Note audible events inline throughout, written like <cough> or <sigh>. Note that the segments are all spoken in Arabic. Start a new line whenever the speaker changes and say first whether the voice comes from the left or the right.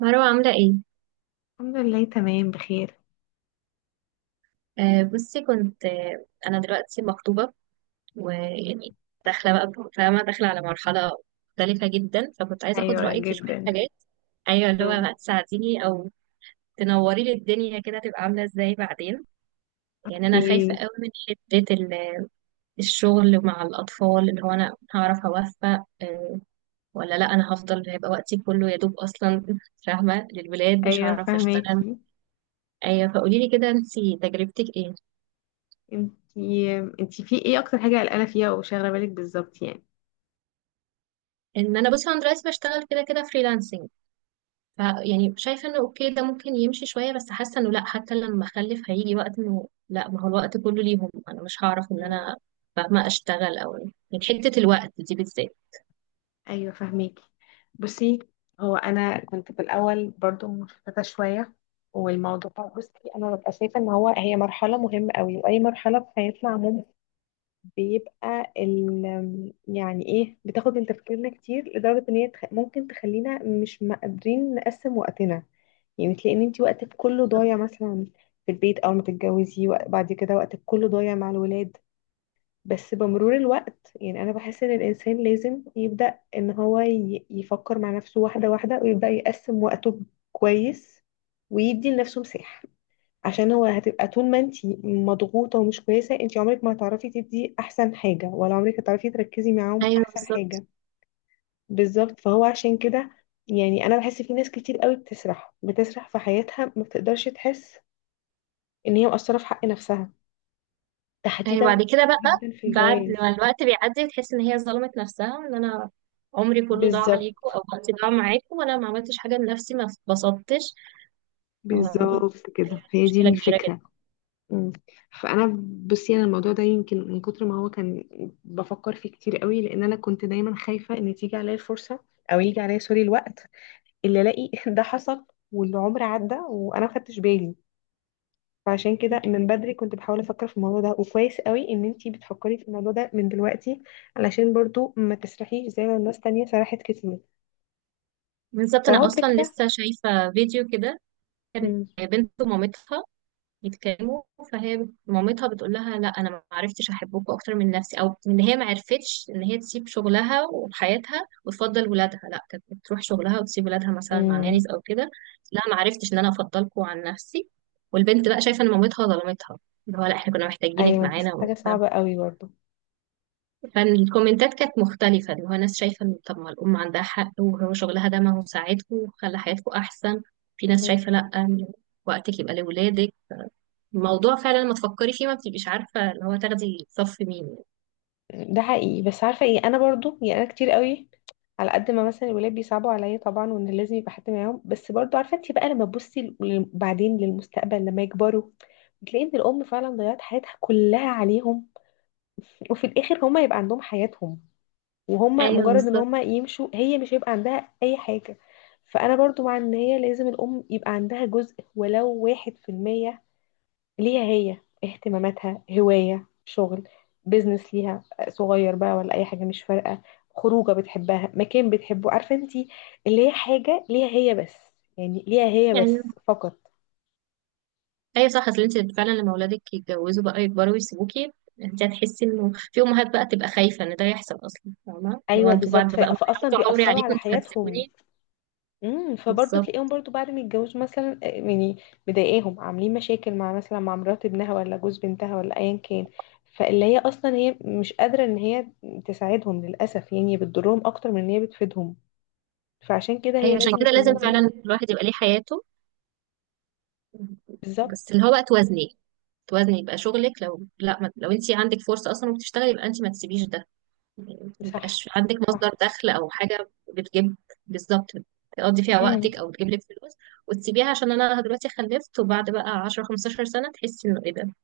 right: مروة عاملة ايه؟
left: الحمد لله، تمام بخير.
right: آه، بصي، كنت آه انا دلوقتي مخطوبة. ويعني داخلة بقى، فاهمة، داخلة على مرحلة مختلفة جدا، فكنت عايزة اخد
left: ايوه
right: رأيك في شوية
left: جدا.
right: حاجات. ايوه، اللي هو
left: مم.
right: بقى تساعديني او تنوري لي الدنيا كده تبقى عاملة ازاي بعدين. يعني انا خايفة
left: ايه.
right: قوي من حتة الشغل مع الاطفال، اللي هو انا هعرف اوفق ولا لا. انا هفضل، هيبقى وقتي كله يا دوب اصلا فاهمة للولاد، مش
left: ايوه
right: هعرف اشتغل.
left: فهماكي.
right: ايوه، فقولي لي كده، انتي تجربتك ايه؟
left: انتي في ايه اكتر حاجه قلقانه فيها وشاغله بالك بالظبط يعني؟
right: ان انا، بصي، انا دلوقتي بشتغل كده كده فريلانسنج. ف، يعني شايفه انه اوكي، ده ممكن يمشي شويه، بس حاسه انه لا، حتى لما اخلف هيجي وقت انه لا، ما هو الوقت كله ليهم، انا مش هعرف ان
left: مم.
right: انا فاهمه اشتغل، او يعني حته الوقت دي بالذات.
left: ايوه فهماكي. بصي، هو انا كنت في الاول برضو مشتته شويه، والموضوع بصي انا ببقى شايفه ان هو هي مرحله مهمه قوي، واي مرحله في حياتنا عموما بيبقى ال يعني ايه بتاخد من تفكيرنا كتير لدرجه ان هي ممكن تخلينا مش مقدرين نقسم وقتنا. يعني تلاقي ان انت وقتك كله ضايع مثلا في البيت اول ما تتجوزي، وبعد كده وقتك كله ضايع مع الولاد. بس بمرور الوقت، يعني انا بحس ان الانسان لازم يبدأ ان هو يفكر مع نفسه واحدة واحدة ويبدأ يقسم وقته كويس، ويدي لنفسه مساحة. عشان هو هتبقى طول ما انت مضغوطة ومش كويسة انت عمرك ما هتعرفي تدي احسن حاجة، ولا عمرك هتعرفي تركزي معاهم
right: ايوه،
left: احسن
right: بالظبط.
left: حاجة. بالظبط، فهو عشان كده يعني انا بحس في ناس كتير قوي بتسرح بتسرح في حياتها ما بتقدرش تحس ان هي مقصره في حق نفسها
right: ايوه،
left: تحديدا،
right: بعد كده بقى،
left: جدا في
right: بعد
left: الجواز.
right: ما الوقت بيعدي بتحس ان هي ظلمت نفسها، ان انا عمري كله ضاع عليكم،
left: بالظبط.
right: او وقتي ضاع معاكم، وانا ما عملتش حاجه لنفسي، ما اتبسطتش. ف-
left: بالظبط كده، هي دي
right: مشكله كبيره جدا.
left: الفكرة. مم. فانا، بصي انا الموضوع ده يمكن من كتر ما هو كان بفكر فيه كتير قوي، لان انا كنت دايما خايفه ان تيجي عليا الفرصه، او يجي عليا سوري الوقت اللي الاقي <laughs> ده حصل والعمر عدى وانا ما خدتش بالي. فعشان كده من بدري كنت بحاول افكر في الموضوع ده، وكويس قوي ان انتي بتفكري في الموضوع ده من دلوقتي، علشان برضو ما تسرحيش زي ما الناس تانية سرحت كتير.
right: بالظبط،
left: فهو
right: انا اصلا
left: الفكرة.
right: لسه شايفه فيديو كده، كانت
left: امم.
right: بنت مامتها يتكلموا. فهي مامتها بتقول لها: لا، انا ما عرفتش احبكم اكتر من نفسي، او ان هي ما عرفتش ان هي تسيب شغلها وحياتها وتفضل ولادها. لا، كانت بتروح شغلها وتسيب ولادها مثلا مع
left: امم.
right: نانيز او كده. لا، ما عرفتش ان انا افضلكم عن نفسي. والبنت بقى شايفه ان مامتها ظلمتها، اللي هو لا، احنا كنا محتاجينك
left: ايوه، دي
right: معانا
left: حاجة صعبة قوي برضو.
right: فالكومنتات كانت مختلفه، اللي هو ناس شايفه ان طب ما الام عندها حق، وهو شغلها ده ما هو ساعدكم وخلى حياتكم احسن. في ناس
left: مم.
right: شايفه لا، وقتك يبقى لولادك. الموضوع فعلا لما تفكري فيه ما بتبقيش عارفة اللي هو تاخدي صف مين يعني.
left: ده حقيقي، بس عارفة ايه، انا برضو يعني انا كتير قوي على قد ما مثلا الولاد بيصعبوا عليا طبعا، وان لازم يبقى حد معاهم، بس برضو عارفة انتي بقى لما تبصي بعدين للمستقبل لما يكبروا بتلاقي ان الام فعلا ضيعت حياتها كلها عليهم، وفي الاخر هما يبقى عندهم حياتهم، وهم
right: ايوه،
left: مجرد ان
right: بالظبط.
left: هم يمشوا هي مش هيبقى عندها اي حاجة. فانا برضو مع ان هي لازم الام يبقى عندها جزء ولو واحد في المية ليها هي، اهتماماتها، هواية، شغل، بيزنس ليها صغير بقى، ولا اي حاجة مش فارقة، خروجة بتحبها، مكان بتحبه، عارفة انتي، اللي هي حاجة ليها هي بس، يعني ليها هي
right: ايوه.
left: بس فقط.
right: ايوه، صح. اصل انت فعلا لما اولادك يتجوزوا بقى يكبروا ويسيبوكي، انت هتحسي انه في امهات بقى تبقى خايفة ان ده يحصل اصلا، فاهمة، لو
left: ايوه
right: انتوا بعد
left: بالظبط.
right: بقى ما
left: فاصلا
right: هيعطوا عمري
left: بيأثروا
right: عليكم
left: على
right: انتوا
left: حياتهم.
right: هتسيبوني.
left: امم. فبرضه
right: بالظبط.
left: تلاقيهم برضه بعد ما يتجوزوا مثلا يعني مضايقاهم عاملين مشاكل مع مثلا مع مرات ابنها، ولا جوز بنتها، ولا ايا كان. فاللي هي اصلا هي مش قادره ان هي تساعدهم للاسف، يعني بتضرهم اكتر من ان هي بتفيدهم. فعشان كده هي
right: ايوه، عشان
left: لازم
right: كده لازم
left: يكون دي.
right: فعلا الواحد يبقى ليه حياته. بس
left: بالظبط.
right: اللي هو بقى توازني، يبقى شغلك لو لا ما، لو انت عندك فرصة اصلا وبتشتغلي، يبقى انت ما تسيبيش ده.
left: صح.
right: ميبقاش عندك مصدر
left: صح.
right: دخل او حاجه بتجيب. بالظبط، تقضي فيها وقتك
left: امم.
right: او تجيب لك فلوس، وتسيبيها عشان انا دلوقتي خلفت، وبعد بقى 10 15 سنه تحسي انه ايه ده.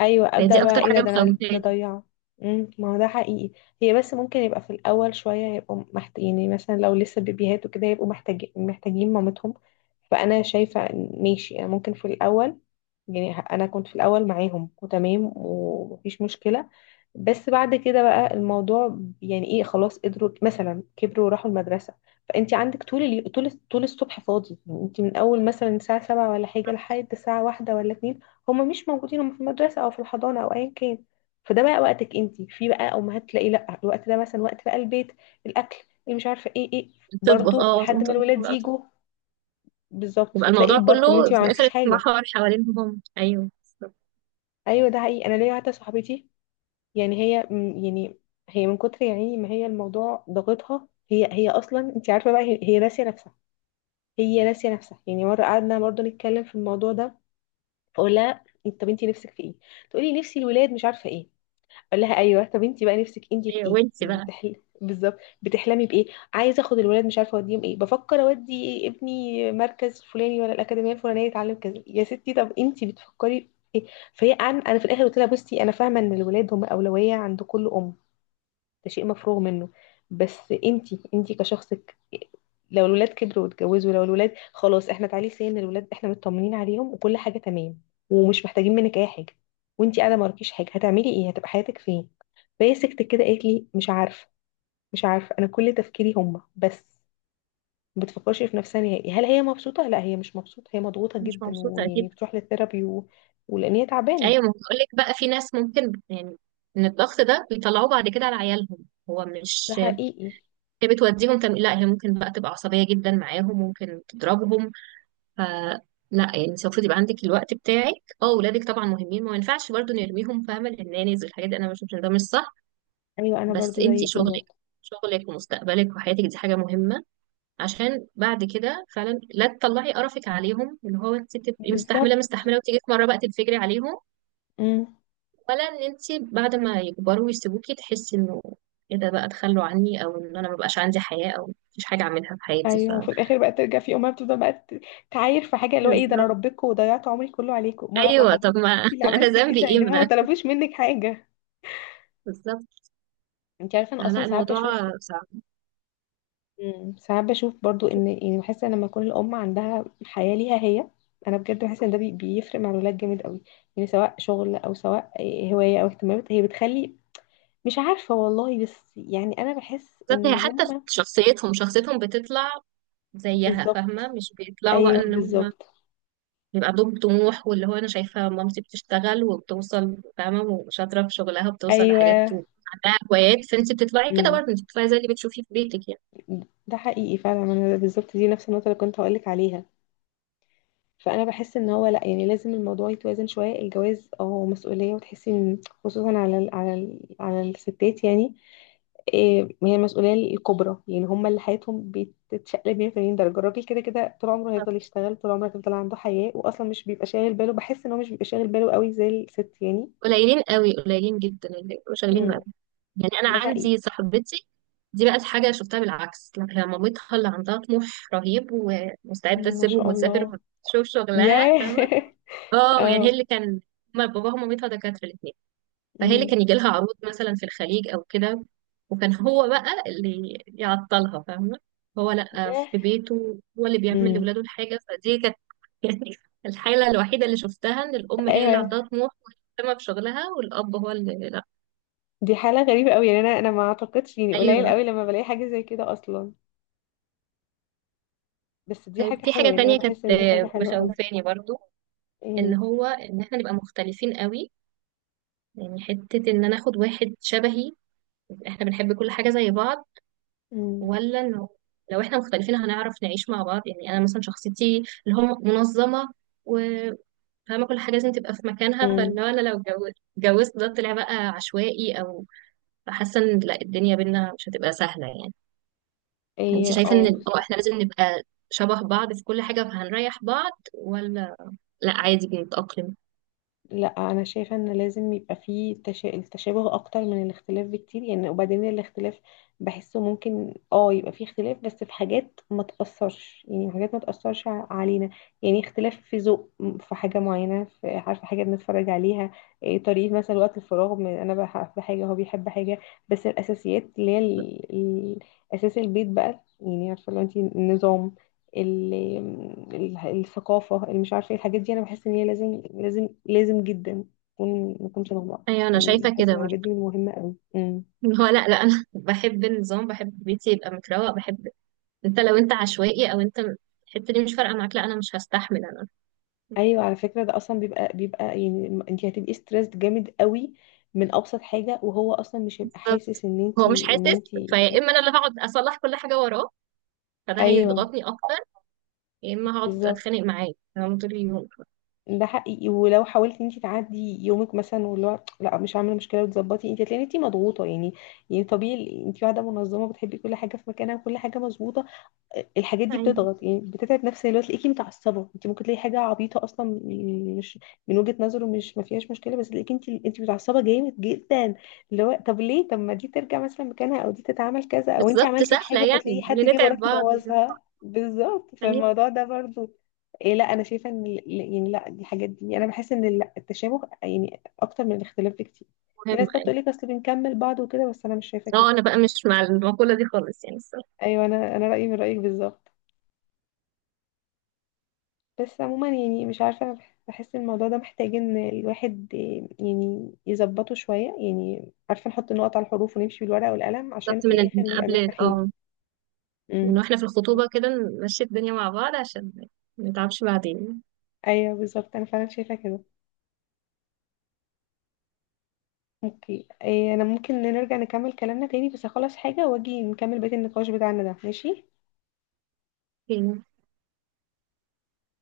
left: ايوه
right: هي
left: ابدا،
right: دي
left: بقى
right: اكتر
left: ايه ده،
right: حاجه
left: ده انا ده
right: مخوفاني.
left: ضيعه. امم، ما هو ده حقيقي. هي بس ممكن يبقى في الاول شويه يبقوا يعني مثلا لو لسه بيبيهات وكده يبقوا محتاجين مامتهم. فانا شايفه إن ماشي انا ممكن في الاول، يعني انا كنت في الاول معاهم وتمام ومفيش مشكله، بس بعد كده بقى الموضوع يعني ايه خلاص قدروا مثلا كبروا وراحوا المدرسه. فانت عندك طول طول الصبح فاضي، يعني انت من اول مثلا الساعه 7 ولا حاجه لحد الساعه واحدة ولا اتنين هما مش موجودين، هما في المدرسه او في الحضانه او ايا كان. فده بقى وقتك انت، في بقى امهات تلاقي لا الوقت ده مثلا وقت بقى البيت، الاكل، اللي مش عارفه ايه ايه،
right: تطبخ
left: برضو
right: اه تقوم
left: لحد ما
right: تطبخ
left: الولاد
right: بقى.
left: يجوا. بالظبط،
right: يبقى
left: فتلاقي
right: الموضوع كله
left: برضو ما انت ما
right: في الاخر
left: عملتيش حاجه.
right: اتمحور حوالينهم هم. ايوه، بالظبط.
left: ايوه ده حقيقي. انا ليا واحده صاحبتي، يعني هي يعني هي من كتر يعني ما هي الموضوع ضاغطها، هي هي اصلا انت عارفه بقى هي ناسيه نفسها. هي ناسيه نفسها، يعني مره قعدنا برضه نتكلم في الموضوع ده، فاقول لها طب انت نفسك في ايه؟ تقولي نفسي الولاد مش عارفه ايه. اقول لها ايوه طب انت بقى نفسك انت في
right: ايوه،
left: ايه
right: وانتي
left: يعني
right: بقى
left: بالظبط بتحلمي بايه؟ عايزه اخد الولاد مش عارفه اوديهم ايه، بفكر اودي ابني مركز فلاني ولا الاكاديميه الفلانيه يتعلم كذا. يا ستي طب انت بتفكري في ايه؟ فهي انا في الاخر قلت لها بصي انا فاهمه ان الولاد هم اولويه عند كل ام، ده شيء مفروغ منه، بس انتي انتي كشخصك لو الولاد كبروا واتجوزوا، لو الولاد خلاص احنا تعالي سن الولاد احنا مطمنين عليهم وكل حاجه تمام ومش محتاجين منك اي حاجه، وانتي قاعده ما وراكيش حاجه هتعملي ايه؟ هتبقى حياتك فين؟ فهي سكتت كده، قالت لي مش عارفه، مش عارفه انا كل تفكيري هما بس. ما بتفكرش في نفسها نهائي، هل هي مبسوطه؟ لا هي مش مبسوطه، هي مضغوطه
right: مش
left: جدا،
right: مبسوطه
left: ويعني
right: اكيد.
left: بتروح للثيرابي ولان هي تعبانه.
right: ايوه، ما بقول لك بقى في ناس ممكن يعني ان الضغط ده بيطلعوه بعد كده على عيالهم. هو
left: ده
right: مش،
left: حقيقي.
right: هي بتوديهم لا، هي ممكن بقى تبقى عصبية جدا معاهم، ممكن تضربهم. ف لا، يعني انت المفروض يبقى عندك الوقت بتاعك. اه، ولادك طبعا مهمين، ما ينفعش برضو نرميهم فاهمه للنانيز والحاجات دي، انا بشوف ان ده مش صح.
left: ايوه انا
right: بس
left: برضو
right: انت
left: زيك
right: شغلك
left: بالظبط.
right: شغلك ومستقبلك وحياتك دي حاجه مهمه. عشان بعد كده فعلا لا تطلعي قرفك عليهم، اللي هو انت تبقي مستحمله
left: بالظبط.
right: مستحمله وتيجي في مره بقى تنفجري عليهم.
left: مم.
right: ولا ان انت بعد ما يكبروا ويسيبوكي تحسي انه ايه ده بقى تخلوا عني، او ان انا ما بقاش عندي حياه، او مفيش حاجه اعملها في حياتي، ف.
left: ايوه، وفي الاخر بقى ترجع في امها، بتفضل بقى تعاير في حاجه، اللي هو ايه ده انا
right: بالظبط.
left: ربيتكم وضيعت عمري كله عليكم، ما
right: ايوه، طب
left: حضرتك
right: ما
left: انت اللي
right: <laughs> انا
left: عملتي
right: ذنبي
left: كده
right: ايه،
left: يعني، هما
right: ما
left: ما
right: أنا-
left: طلبوش منك حاجه.
right: بالظبط.
left: انت عارفه
right: آه،
left: انا اصلا
right: لا
left: ساعات
right: الموضوع
left: بشوف
right: صعب.
left: ساعات بشوف برضو ان يعني بحس ان لما يكون الام عندها حياه ليها هي، انا بجد بحس ان ده بيفرق مع الولاد جامد قوي، يعني سواء شغل او سواء هوايه او اهتمامات هي بتخلي، مش عارفه والله، بس يعني انا بحس
right: بالذات
left: ان
right: هي حتى في
left: هما
right: شخصيتهم بتطلع زيها، فاهمة،
left: بالظبط.
right: مش بيطلعوا بقى
left: ايوه
right: ان هم
left: بالظبط.
right: بيبقى عندهم طموح. واللي هو انا شايفة مامتي بتشتغل وبتوصل، فاهمة، وشاطرة في شغلها وبتوصل لحاجات
left: ايوه
right: وعندها هوايات. فانت بتطلعي كده برضه، انت بتطلعي زي اللي بتشوفيه في بيتك يعني.
left: ده حقيقي فعلا، ما انا بالظبط دي نفس النقطه اللي كنت هقولك عليها. فانا بحس ان هو لا، يعني لازم الموضوع يتوازن شويه، الجواز اه مسؤوليه وتحسي ان خصوصا على الستات يعني، إيه هي المسؤوليه الكبرى، يعني هم اللي حياتهم بتتشقلب 180 درجه. الراجل كده كده طول عمره هيفضل يشتغل، طول عمره هيفضل عنده حياه، واصلا مش بيبقى شاغل باله، بحس ان هو مش بيبقى شاغل باله قوي زي الست يعني.
right: قليلين قوي، قليلين جدا اللي بيبقوا شغالين
left: امم.
right: بقى. يعني انا
left: ده حقيقي.
right: عندي صاحبتي دي، بقت حاجة شفتها بالعكس، لا، هي مامتها اللي عندها طموح رهيب، ومستعدة
left: مم، ما
right: تسيبهم
left: شاء
right: وتسافر
left: الله.
right: وتشوف شغلها،
left: ياه
right: فاهمة.
left: <laughs>
right: اه، يعني هي
left: اه.
right: اللي كان، هما باباها ومامتها دكاترة الاتنين. فهي اللي
left: امم.
right: كان يجي لها عروض مثلا في الخليج او كده، وكان هو بقى اللي يعطلها، فاهمة. هو لأ،
left: ياه.
right: في بيته هو اللي بيعمل
left: امم.
right: لولاده الحاجة، فدي كانت <laughs> يعني الحالة الوحيدة اللي شفتها ان الأم هي اللي
left: ايوه
right: عندها طموح ومهتمة بشغلها، والأب هو اللي لأ.
left: دي حالة غريبة قوي، يعني انا ما اعتقدش، يعني قليل
right: أيوه.
left: قوي لما بلاقي حاجة زي كده اصلا. بس دي
right: طيب،
left: حاجة
right: في
left: حلوة،
right: حاجة
left: يعني انا
right: تانية
left: بحس
right: كانت
left: ان دي حاجة حلوة قوي.
right: مخوفاني برضو،
left: ايه.
right: ان احنا نبقى مختلفين قوي. يعني حتة ان انا اخد واحد شبهي، احنا بنحب كل حاجة زي بعض،
left: امم.
right: ولا انه لو احنا مختلفين هنعرف نعيش مع بعض. يعني انا مثلا شخصيتي اللي هو منظمه وفاهمه كل حاجه لازم تبقى في مكانها، فاللي
left: امم.
right: هو انا لو اتجوزت، ده طلع بقى عشوائي، او حاسه ان لا الدنيا بينا مش هتبقى سهله يعني. انت
left: ايه
right: شايفه ان
left: اه.
right: احنا لازم نبقى شبه بعض في كل حاجه فهنريح بعض، ولا لا، عادي بنتاقلم؟
left: لا انا شايفه ان لازم يبقى فيه التشابه اكتر من الاختلاف بكتير. يعني وبعدين الاختلاف بحسه ممكن اه يبقى فيه اختلاف، بس في حاجات ما تاثرش، يعني في حاجات ما تاثرش علينا. يعني اختلاف في ذوق في حاجه معينه، في عارفه حاجه بنتفرج عليها، إيه طريقه مثلا وقت الفراغ، من انا بحب حاجه هو بيحب حاجه. بس الاساسيات اللي هي اساس البيت بقى يعني عارفه لو انت النظام، ال- الثقافة، اللي مش عارفة ايه الحاجات دي، انا بحس ان هي لازم لازم لازم جدا نكون شبه بعض.
right: ايوه، انا
left: يعني
right: شايفه
left: بحس
right: كده
left: الحاجات دي
right: برضه.
left: مهمة قوي. امم.
right: اللي هو لا لا، انا <laughs> بحب النظام، بحب بيتي يبقى متروق، بحب. انت لو انت عشوائي او انت الحته دي مش فارقه معاك، لا انا مش هستحمل، انا.
left: ايوه على فكرة ده اصلا بيبقى يعني انت هتبقي ستريسد جامد قوي من ابسط حاجة، وهو اصلا مش هيبقى
right: بالظبط.
left: حاسس ان انت
right: هو مش حاسس
left: ان انت
right: فيا، اما انا اللي هقعد اصلح كل حاجه وراه، فده
left: ايوه
right: هيضغطني اكتر، يا اما هقعد
left: بالظبط.
right: اتخانق معاه تمام طول اليوم.
left: ده حقيقي، ولو حاولتي انت تعدي يومك مثلا واللي هو لا مش عامله مشكله وتظبطي انت هتلاقي انت مضغوطه يعني. يعني طبيعي انت واحده منظمه بتحبي كل حاجه في مكانها وكل حاجه مظبوطه، الحاجات دي
right: يعني
left: بتضغط يعني بتتعب نفسيا لو تلاقيكي متعصبه، انت ممكن تلاقي حاجه عبيطه اصلا، يعني مش من وجهه نظره مش ما فيهاش مشكله، بس تلاقيكي انت انت متعصبه جامد جدا، اللي هو طب ليه طب ما دي ترجع مثلا مكانها، او دي تتعمل كذا، او انت
right: بالظبط.
left: عملتي
right: سهله
left: الحاجه فتلاقي
right: يعني،
left: حد
right: اللي
left: جه
right: نتعب
left: وراكي
right: بعض،
left: بوظها، بالظبط
right: يعني
left: فالموضوع ده برضو. إيه لا انا شايفه ان يعني لا دي حاجات دي انا بحس ان التشابه يعني اكتر من الاختلاف بكتير. في
right: مهم
left: ناس بقى بتقول
right: يعني.
left: لك اصل بنكمل بعض وكده بس انا مش شايفه كده.
right: اه، انا بقى مش مع المقوله دي خالص يعني، الصراحه.
left: ايوه انا رايي من رايك بالظبط. بس عموما يعني مش عارفة بحس الموضوع ده محتاج ان الواحد يعني يظبطه شوية، يعني عارفة نحط النقط على الحروف ونمشي بالورقة والقلم عشان
right: بالظبط،
left: في
right: من
left: الآخر
right: من
left: نبقى
right: قبل،
left: مرتاحين.
right: من
left: امم.
right: واحنا في الخطوبه كده، نمشي الدنيا مع بعض عشان ما نتعبش بعدين.
left: ايوه بالظبط انا فعلا شايفة كده. اوكي إيه انا ممكن نرجع نكمل كلامنا تاني، بس اخلص حاجة واجي نكمل بقية النقاش بتاعنا ده. ماشي؟